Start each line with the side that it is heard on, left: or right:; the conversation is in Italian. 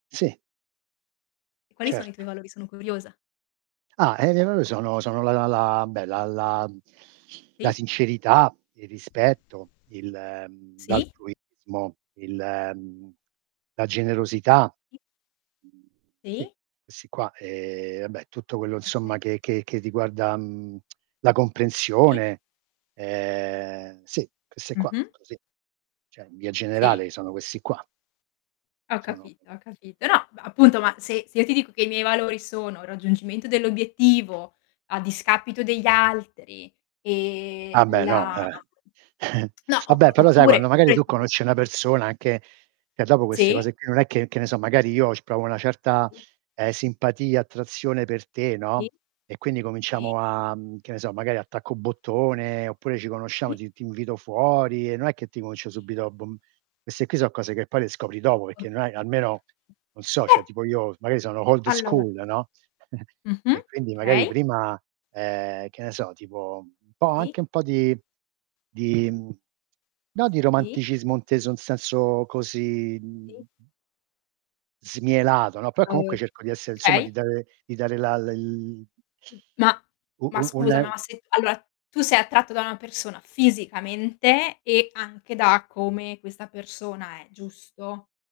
right: Sì.
left: E quali sono i tuoi
right: Certo.
left: valori? Sono curiosa.
right: Ah, eh, non lo sono sono la la la, beh, la la la
left: Sì.
right: sincerità, il rispetto, il, mhmm,
left: Sì.
right: l'altruismo, il, mhmm, la generosità.
left: I.
right: Sì,
left: Sì.
right: questi qua, ehm, vabbè tutto quello insomma
left: Okay.
right: che che che riguarda, mhmm, la
left: I.
right: comprensione. Ehm, sì, queste qua,
left: Mh-mh.
right: così. Cioè in via
left: Sì.
right: generale sono questi qua.
left: Ho
right: Sono
left: capito, ho capito. No ba appunto, ma se se io ti dico che i miei valori sono il raggiungimento dell'obiettivo a discapito degli altri e
right: Ah beh, no,
left: la
right: eh.
left: no,
right: Ah
left: op
right: beh, però sai, quando
left: oppure
right: magari
left: quel
right: tu
left: tipo
right: conosci una persona anche e dopo queste
left: Sì.
right: cose qui non è che, che ne so magari, io c provo una certa,
left: Sì.
right: eh, simpatia, attrazione per te,
left: Sì.
right: no. E quindi
left: Sì.
right: cominciamo a, mhmm, che ne so, magari attacco bottone, oppure ci conosciamo,
left: Sì.
right: ti ti invito fuori e non è che ti comincio
left: Sì.
right: subito a bom queste qui son cose che poi le scopri dopo, perché non hai almeno non
left: [unintelligible]
right: so, cioè
left: Beh
right: tipo io magari sono old
left: Allora
right: school, no,
left: Mh-mh,
right: e quindi magari
left: okay.
right: prima, ehm, che ne so, tipo un po'
left: Sì.
right: anche un po' di di, mhmm, no di
left: Sì.
right: romanticismo inteso in senso così,
left: Sì.
right: mhmm smielato, no. Però, comunque,
left: [unintelligible]
right: cerco di essere insomma
left: okay.
right: di dare di dare la l
left: Ma
right: U
left: ma
right: u un
left: scusa, ma se t allora, tu sei attratto da una persona fisicamente e anche da come questa persona è, giusto?